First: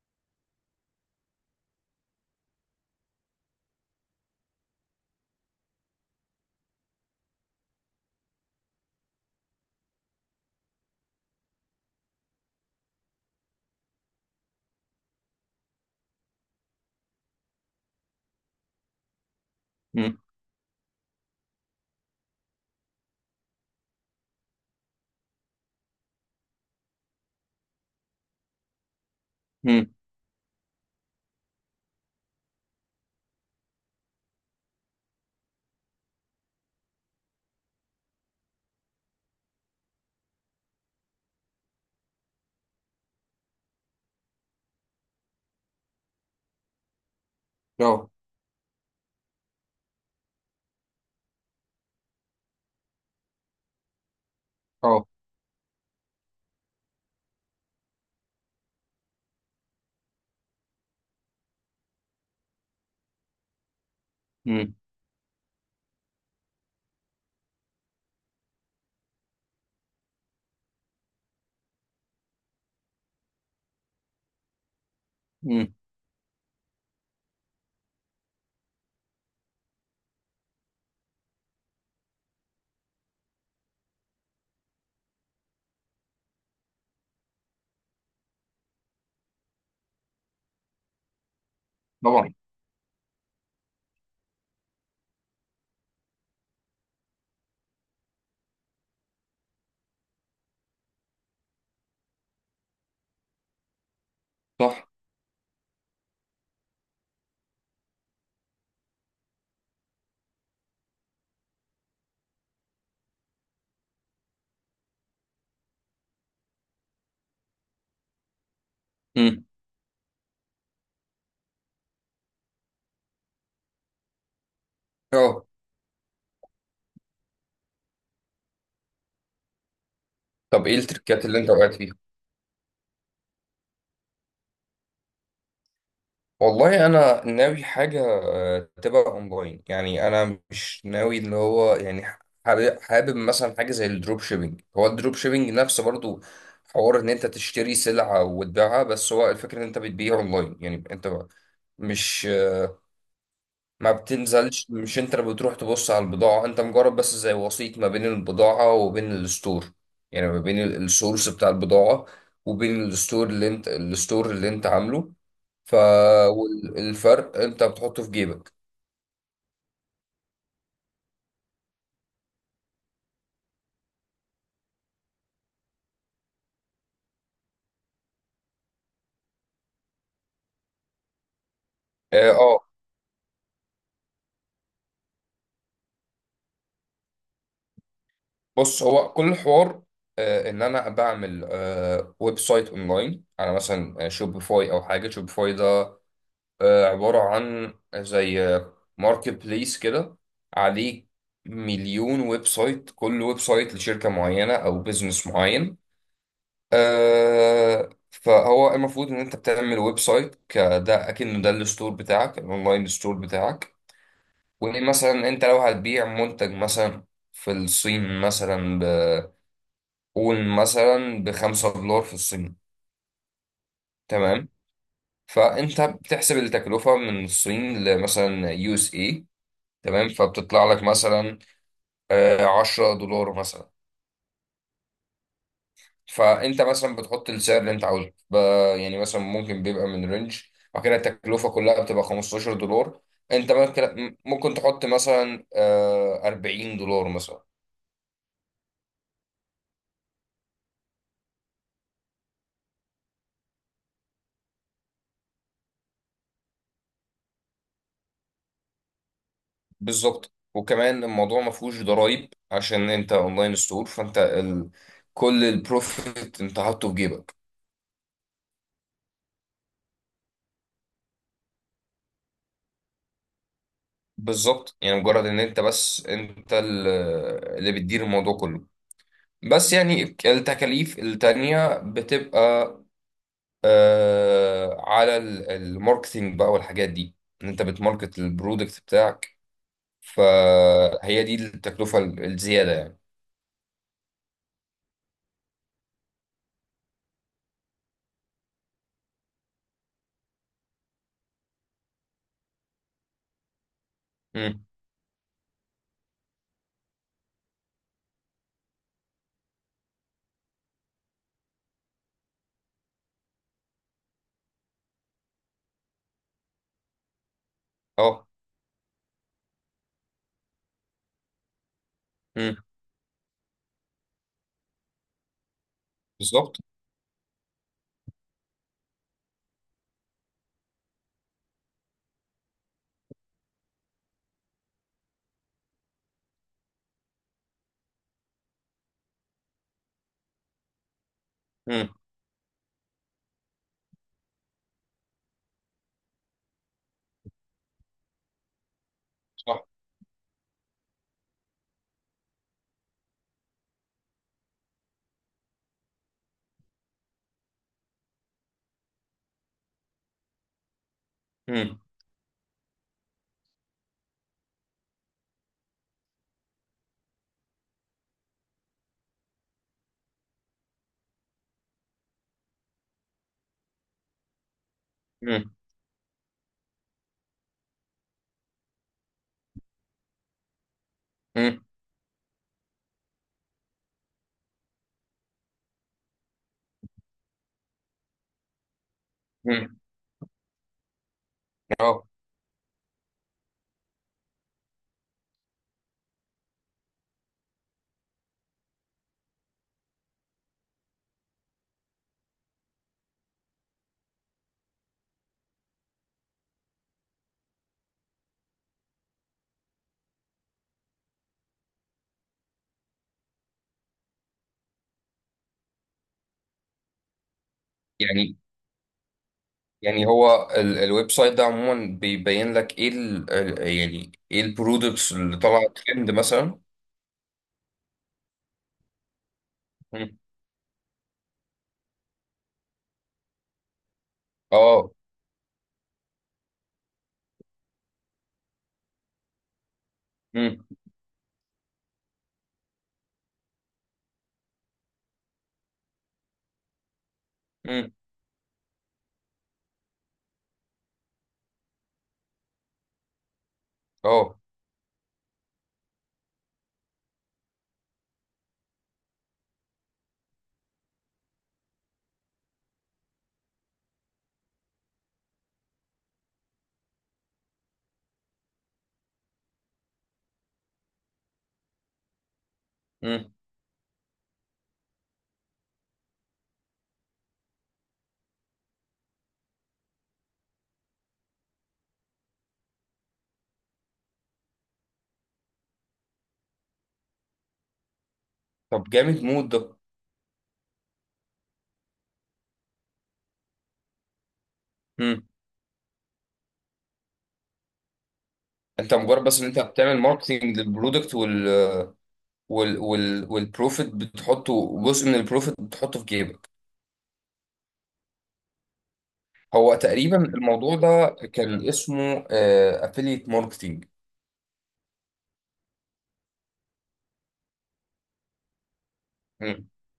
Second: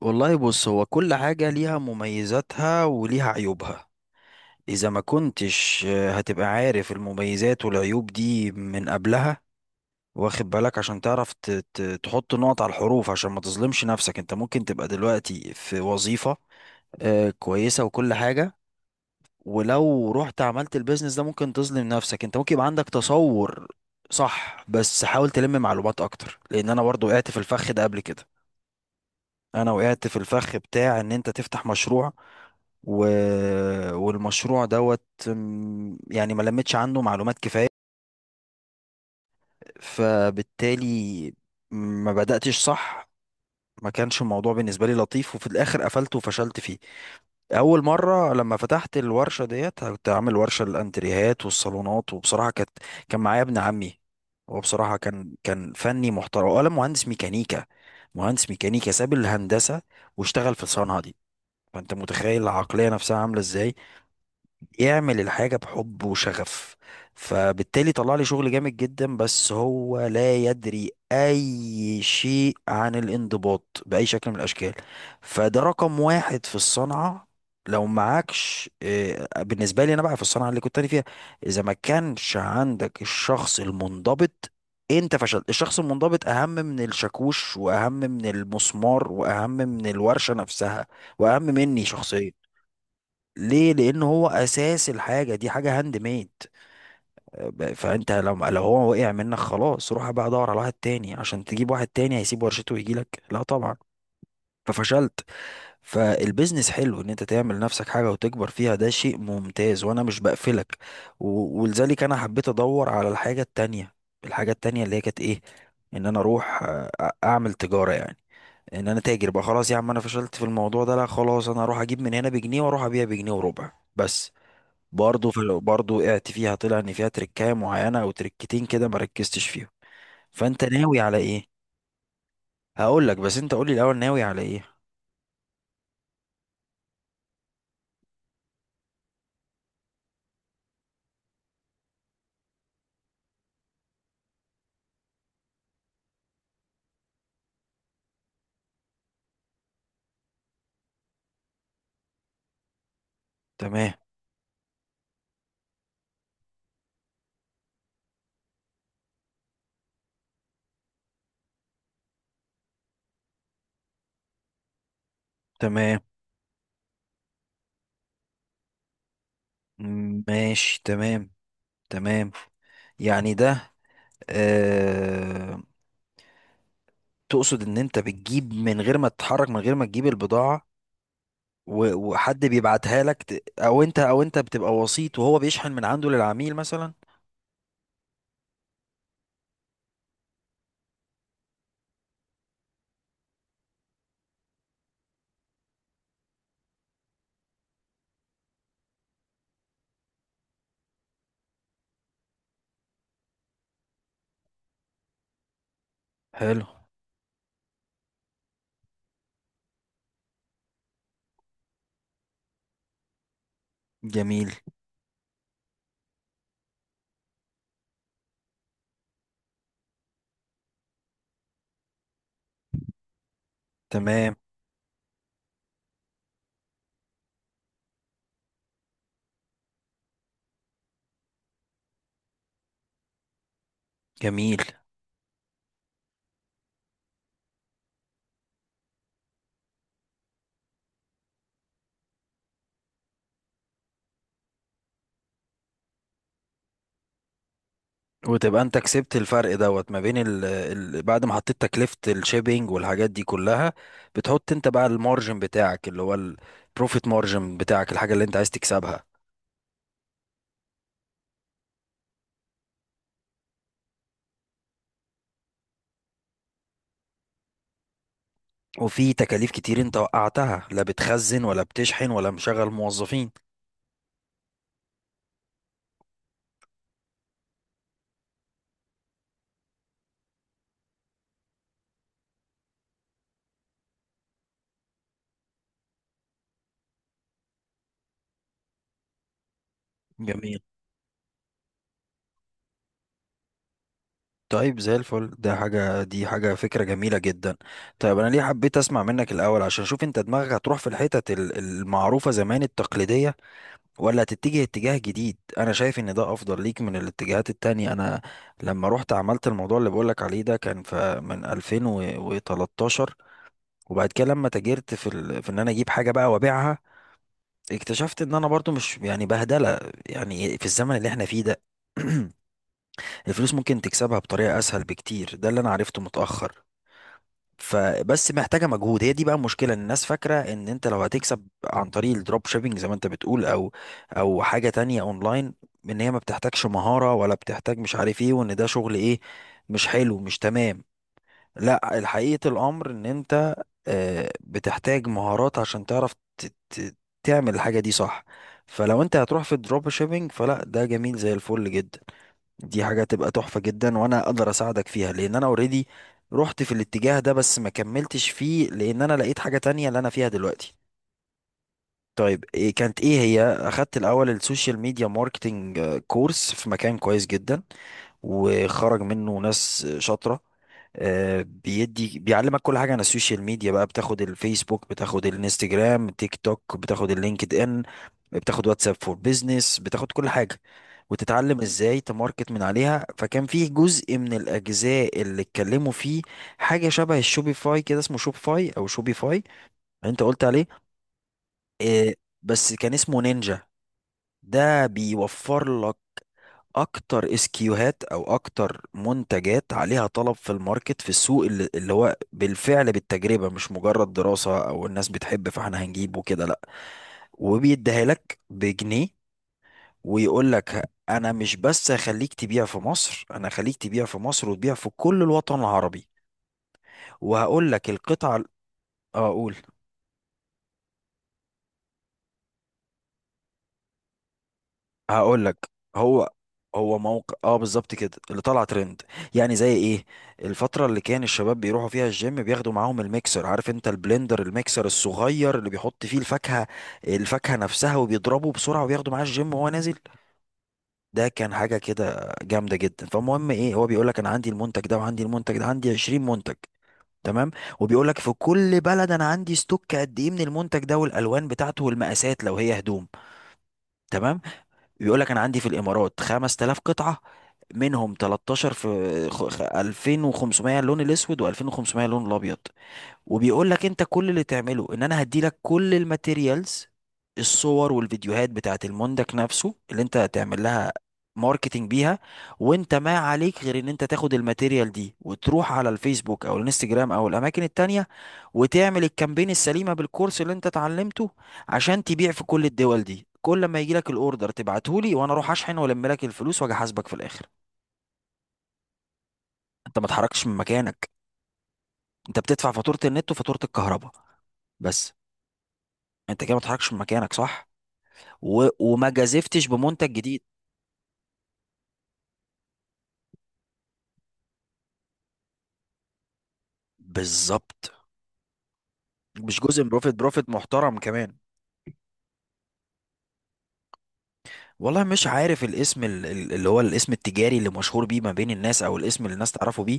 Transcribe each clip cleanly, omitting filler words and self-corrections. والله بص، هو كل حاجة ليها مميزاتها وليها عيوبها. إذا ما كنتش هتبقى عارف المميزات والعيوب دي من قبلها، واخد بالك، عشان تعرف تحط نقط على الحروف، عشان ما تظلمش نفسك. انت ممكن تبقى دلوقتي في وظيفة كويسة وكل حاجة، ولو امم. رحت عملت البيزنس ده ممكن تظلم نفسك. انت ممكن يبقى عندك تصور. صح، بس حاول تلم معلومات اكتر، لان انا برضو وقعت في الفخ ده قبل كده. انا امم. وقعت في الفخ بتاع ان انت تفتح مشروع و... والمشروع دوت. يعني ما لمتش عنده معلومات كفاية، فبالتالي ما بدأتش صح. ما كانش الموضوع بالنسبة لي لطيف، وفي الآخر قفلت وفشلت فيه. أول اه. مرة لما فتحت الورشة ديت، كنت عامل ورشة للأنتريهات والصالونات، وبصراحة كان معايا ابن عمي. هو بصراحة اه. كان فني محترم ولا مهندس ميكانيكا. مهندس ميكانيكا ساب الهندسة واشتغل في الصنعة دي. فانت متخيل العقلية نفسها عاملة ازاي، امم. يعمل الحاجة بحب وشغف. فبالتالي طلع لي شغل جامد جدا، بس هو لا يدري اي شيء عن الانضباط بأي شكل من الاشكال. فده امم. رقم واحد في الصنعة. لو معكش بالنسبة لي انا بقى في الصنعة اللي كنت انا فيها، اذا ما كانش عندك الشخص المنضبط انت فشلت. الشخص المنضبط اهم من الشاكوش، واهم من المسمار، واهم من الورشة نفسها، واهم مني شخصيا. طبعا. ليه؟ لان هو اساس الحاجه دي، حاجه هاند ميد. فانت لو هو وقع منك خلاص، روح بقى دور على واحد تاني. عشان تجيب واحد تاني هيسيب ورشته ويجي لك؟ لا طبعا. صح. ففشلت. فالبيزنس حلو، ان انت تعمل نفسك حاجه وتكبر فيها ده شيء ممتاز، وانا مش بقفلك. ولذلك انا حبيت ادور على الحاجه التانيه. الحاجه التانيه اللي هي كانت ايه؟ ان انا اروح اعمل تجاره يعني، ان انا تاجر بقى. امم. خلاص يا عم، انا فشلت في الموضوع ده، لا خلاص، انا اروح اجيب من هنا بجنيه واروح ابيع بجنيه وربع بس. برضه في اه. برضه وقعت فيها، طلع ان فيها تركايه معينه او تركتين كده ما ركزتش فيهم. فانت طب ايه ناوي على التركات اللي ايه؟ انت وقعت فيها؟ هقول لك، بس انت قول لي الاول، ناوي على ايه؟ والله انا ناوي حاجه تبقى اونلاين، يعني انا مش ناوي اللي هو. يعني حابب حابب مثلا حاجه زي الدروب شيبينج، هو الدروب شيبينج نفسه برضو حوار ان انت تشتري سلعه وتبيعها، بس هو الفكره ان انت بتبيع اونلاين. يعني انت، مش، ما تمام. بتنزلش، مش انت اللي بتروح تبص على البضاعة، انت مجرد بس زي وسيط ما بين البضاعة وبين الستور. يعني ما بين السورس بتاع البضاعة، وبين الستور اللي انت عامله. ف تمام. والفرق انت بتحطه في جيبك. ماشي، تمام. تمام. يعني ده آه... تقصد ان انت بتجيب من غير ما تتحرك، من غير ما تجيب البضاعه، اه. وحد اه. بيبعتها لك، او انت بتبقى وسيط وهو بيشحن من عنده للعميل مثلا؟ بص، هو كل الحوار ان انا بعمل ويب سايت اونلاين على مثلا شوبيفاي او حاجة. شوبيفاي ده عبارة عن زي ماركت بليس كده، عليه مليون ويب سايت، كل ويب سايت لشركة معينة أو بزنس معين. حلو. فهو المفروض إن أنت بتعمل ويب سايت كده أكنه ده الستور بتاعك، الأونلاين ستور بتاعك. جميل. ومثلا أنت لو هتبيع منتج مثلا في الصين، مثلا بقول مثلا ب5 دولار في الصين. تمام. تمام، فأنت بتحسب التكلفة من الصين لمثلا يو اس اي، تمام، فبتطلع لك مثلا 10 دولار مثلا. جميل. فانت مثلا بتحط السعر اللي انت عاوزه يعني مثلا ممكن بيبقى من رينج. بعد كده التكلفه كلها بتبقى 15 دولار، انت ممكن ممكن تحط مثلا 40 دولار مثلا. وتبقى انت كسبت الفرق دوت ما بين ال بعد ما حطيت تكلفة الشيبينج والحاجات دي كلها. بتحط انت بقى المارجن بتاعك، اللي هو البروفيت مارجن بتاعك، الحاجة اللي انت عايز تكسبها. بالظبط. وكمان الموضوع ما فيهوش ضرايب عشان انت اونلاين ستور، فانت كل البروفيت انت حاطه في جيبك. وفي تكاليف كتير انت وقعتها، لا بتخزن ولا بتشحن ولا مشغل موظفين. بالظبط. يعني مجرد ان انت بس اللي بتدير الموضوع كله. بس يعني التكاليف التانية بتبقى على الماركتينج بقى والحاجات دي، ان انت بتماركت البرودكت بتاعك، جميل. فهي دي التكلفة الزيادة يعني. طيب زي الفل ده، حاجة دي، حاجة فكرة جميلة جدا. طيب، أنا ليه حبيت أسمع منك الأول عشان أشوف أنت دماغك هتروح في الحتت المعروفة زمان، التقليدية، ولا تتجه امم. اتجاه جديد. انا شايف ان ده افضل ليك من الاتجاهات التانية. انا لما رحت عملت الموضوع اللي بقولك عليه ده، كان في من 2013، وبعد كده لما تاجرت في في ان انا اجيب حاجة بقى وابيعها، اكتشفت اه. ان انا برضو مش يعني بهدلة. يعني في الزمن اللي احنا فيه ده امم. الفلوس ممكن تكسبها بطريقة اسهل بكتير. ده اللي انا عرفته بالظبط. متأخر. فبس محتاجه مجهود. هي دي بقى المشكله، إن الناس فاكره ان انت لو هتكسب عن طريق الدروب شيبينج زي ما انت بتقول، او حاجه تانية اونلاين، ان هي ما بتحتاجش مهاره، ولا بتحتاج مش عارف ايه، وان ده شغل ايه؟ مش حلو، مش تمام؟ امم. لا، الحقيقه الامر ان انت بتحتاج مهارات عشان تعرف تعمل الحاجه دي صح. فلو انت هتروح في صح. الدروب شيبينج فلا، ده جميل زي الفل جدا. دي حاجة تبقى تحفة جدا، وانا اقدر اساعدك فيها لان انا اوريدي رحت في الاتجاه ده، بس ما كملتش فيه لان انا لقيت حاجة تانية اللي انا فيها دلوقتي. امم. طيب إيه كانت ايه؟ هي اخدت الاول السوشيال ميديا ماركتنج، كورس في مكان كويس جدا وخرج منه ناس شاطرة. بيدي بيعلمك كل حاجة عن السوشيال ميديا بقى. بتاخد الفيسبوك، بتاخد امم. الانستجرام، تيك توك، بتاخد اللينكد ان، بتاخد واتساب فور بيزنس، بتاخد كل حاجة، وتتعلم امم. ازاي تماركت من عليها. فكان فيه جزء من الاجزاء اللي اتكلموا فيه حاجة شبه الشوبيفاي كده، اسمه شوبفاي او شوبيفاي، امم. انت قلت عليه، اه. بس كان اسمه نينجا. ده بيوفر لك اكتر اسكيوهات، او اكتر منتجات عليها طلب في الماركت، في السوق، اللي هو بالفعل بالتجربة، مش مجرد دراسة او الناس بتحب فاحنا هنجيبه كده، لا. وبيديها لك بجنيه. ويقول لك انا مش بس هخليك تبيع في مصر، انا هخليك تبيع في مصر وتبيع في كل الوطن العربي. وهقول لك يعني القطعة اه اقول، يعني هو الويب سايت ده عموما بيبين لك ايه، يعني ايه البرودكتس اللي هقول لك. طالعه ترند هو مثلا. هو موقع اه، بالظبط كده اللي طلع ترند. يعني زي ايه؟ مم. الفتره اللي كان الشباب بيروحوا فيها الجيم بياخدوا معاهم الميكسر، عارف انت البلندر، الميكسر اه. الصغير اللي بيحط فيه الفاكهه، الفاكهه نفسها وبيضربه بسرعه وبياخده معاه الجيم وهو نازل. امم. ده كان حاجه كده جامده جدا. فالمهم ايه، هو بيقول لك انا عندي المنتج ده وعندي المنتج ده، عندي 20 منتج. تمام. امم. وبيقول لك في كل بلد انا عندي ستوك قد ايه من المنتج ده، والالوان بتاعته والمقاسات لو هي هدوم. اه. تمام. بيقول لك انا عندي في الامارات 5000 قطعه، منهم 13 في 2500 اللون الاسود، و2500 اللون الابيض. وبيقول لك انت كل اللي تعمله، ان انا هدي لك كل الماتيريالز، الصور والفيديوهات بتاعت المنتج نفسه اللي انت هتعمل لها ماركتينج بيها. وانت ما مم. عليك غير ان انت تاخد الماتيريال دي وتروح على الفيسبوك او الانستجرام او الاماكن التانية وتعمل الكامبين السليمة بالكورس اللي انت اتعلمته عشان تبيع في كل الدول دي. كل ما يجي لك الاوردر تبعته لي، وانا اروح اشحن والم لك الفلوس واجي احاسبك في الاخر. طب جامد مود ده. انت ما اتحركتش من مكانك. انت بتدفع فاتورة النت وفاتورة الكهرباء، بس. مم. انت كده ما اتحركش من مكانك، صح انت وما مجرد بس ان انت جازفتش بتعمل بمنتج جديد. ماركتنج للبرودكت، والبروفيت بتحطه، جزء من البروفيت بتحطه في جيبك. بالظبط، مش هو جزء من بروفيت، تقريبا بروفيت الموضوع محترم ده كمان. كان اسمه افيليت ماركتنج. والله مش عارف الاسم اللي هو الاسم التجاري اللي مشهور بيه ما بين الناس، او الاسم اللي الناس تعرفه بيه.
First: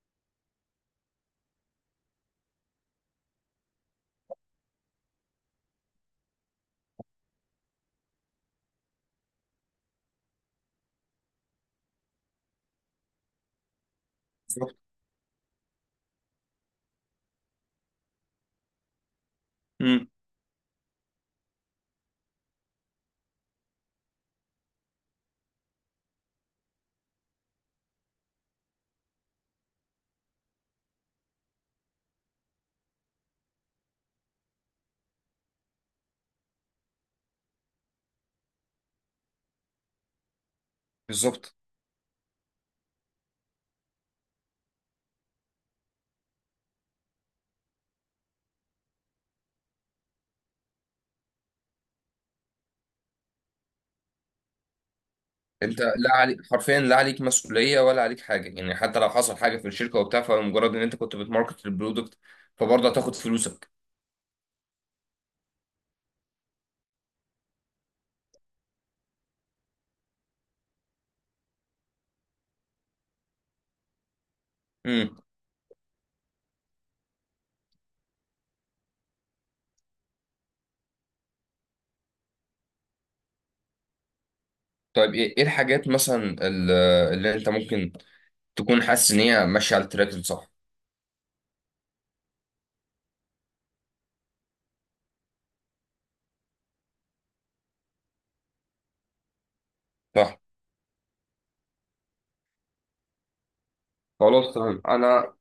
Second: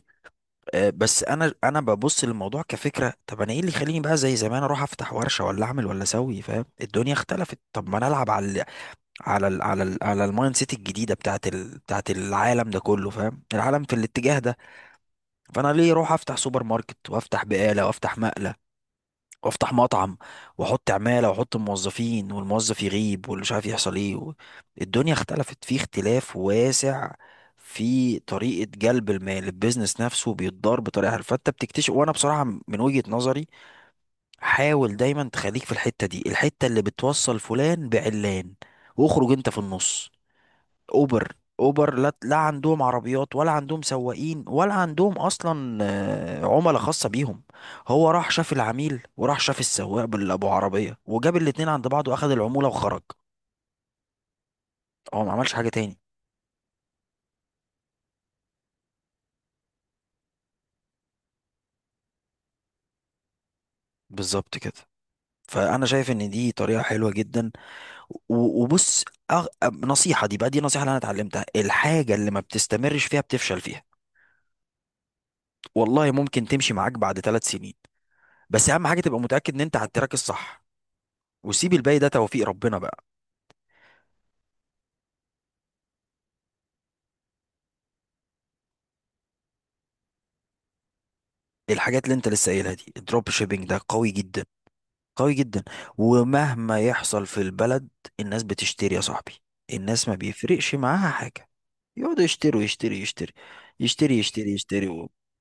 بس انا ببص للموضوع كفكره. طب انا ايه اللي يخليني بقى زي زمان اروح افتح ورشه، ولا اعمل، ولا اسوي؟ فاهم؟ الدنيا اختلفت. طب ما انا العب على ال على ال على ال على المايند سيت الجديده بتاعت العالم ده كله. فاهم؟ العالم في الاتجاه ده. بالظبط. فانا ليه اروح افتح سوبر ماركت، وافتح بقاله، وافتح مقلب، وافتح مم. مطعم، واحط عماله، واحط موظفين، والموظف يغيب واللي مش عارف يحصل ايه الدنيا اختلفت في اختلاف واسع في طريقه جلب المال. البيزنس نفسه بيتضار بطريقه حلوه، فانت بتكتشف. وانا بصراحه من وجهه نظري، حاول دايما تخليك في الحته دي، الحته اللي بتوصل فلان بعلان، واخرج انت في النص. اوبر، بالظبط. اوبر، لا، لا عندهم عربيات، ولا عندهم سواقين، ولا عندهم اصلا عملاء خاصه بيهم. هو راح شاف العميل، وراح شاف السواق، باللي ابو عربيه، وجاب الاتنين عند بعض، واخد العموله وخرج. هو ما عملش حاجه انت تاني. لا عليك حرفيا، لا عليك مسؤوليه ولا عليك حاجه، يعني حتى لو حصل حاجه في الشركه وبتاع، فمجرد ان انت كنت بتماركت البرودكت فبرضه هتاخد فلوسك. بالظبط كده. فانا شايف ان دي طريقه حلوه جدا. وبص، أغ... نصيحه دي بقى، دي نصيحه اللي انا اتعلمتها: الحاجه اللي ما بتستمرش فيها بتفشل فيها. مم. والله ممكن تمشي معاك بعد 3 سنين، بس اهم حاجه تبقى متاكد ان انت على التراك الصح، وسيب الباقي ده توفيق ربنا بقى. طيب، ايه الحاجات مثلا اللي انت ممكن تكون حاسس ان هي ماشيه على التراك الصح؟ الحاجات اللي انت لسه قايلها دي، الدروب شيبينج ده قوي جدا، قوي جدا. ومهما يحصل في البلد الناس بتشتري يا صاحبي. الناس ما صح. بيفرقش معاها حاجة. يقعدوا يشتروا، يشتري يشتري يشتري، يشتري خلاص تمام. يشتري انا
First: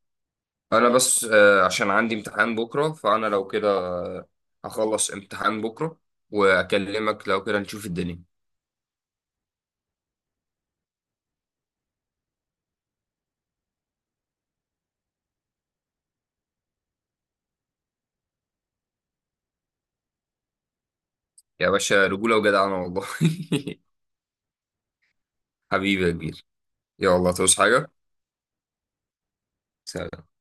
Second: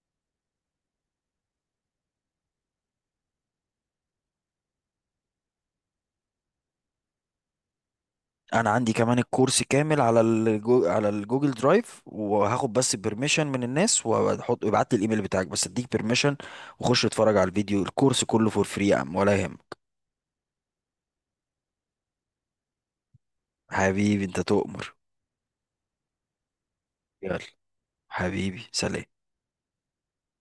انا بس عشان عندي امتحان بكره، فانا لو كده هخلص امتحان بكره واكلمك، لو كده نشوف الدنيا. انا عندي كمان الكورس كامل على على الجوجل درايف. وهاخد بس بيرميشن من الناس وهحط. ابعت لي الايميل بتاعك بس اديك بيرميشن، وخش اتفرج على الفيديو، الكورس كله فور فري يا عم، ولا يهم. يا باشا، رجوله وجدعنه والله. حبيبي انت تؤمر. حبيبي يا كبير. يلا يلا. توس حاجه. حبيبي سلام. سلام.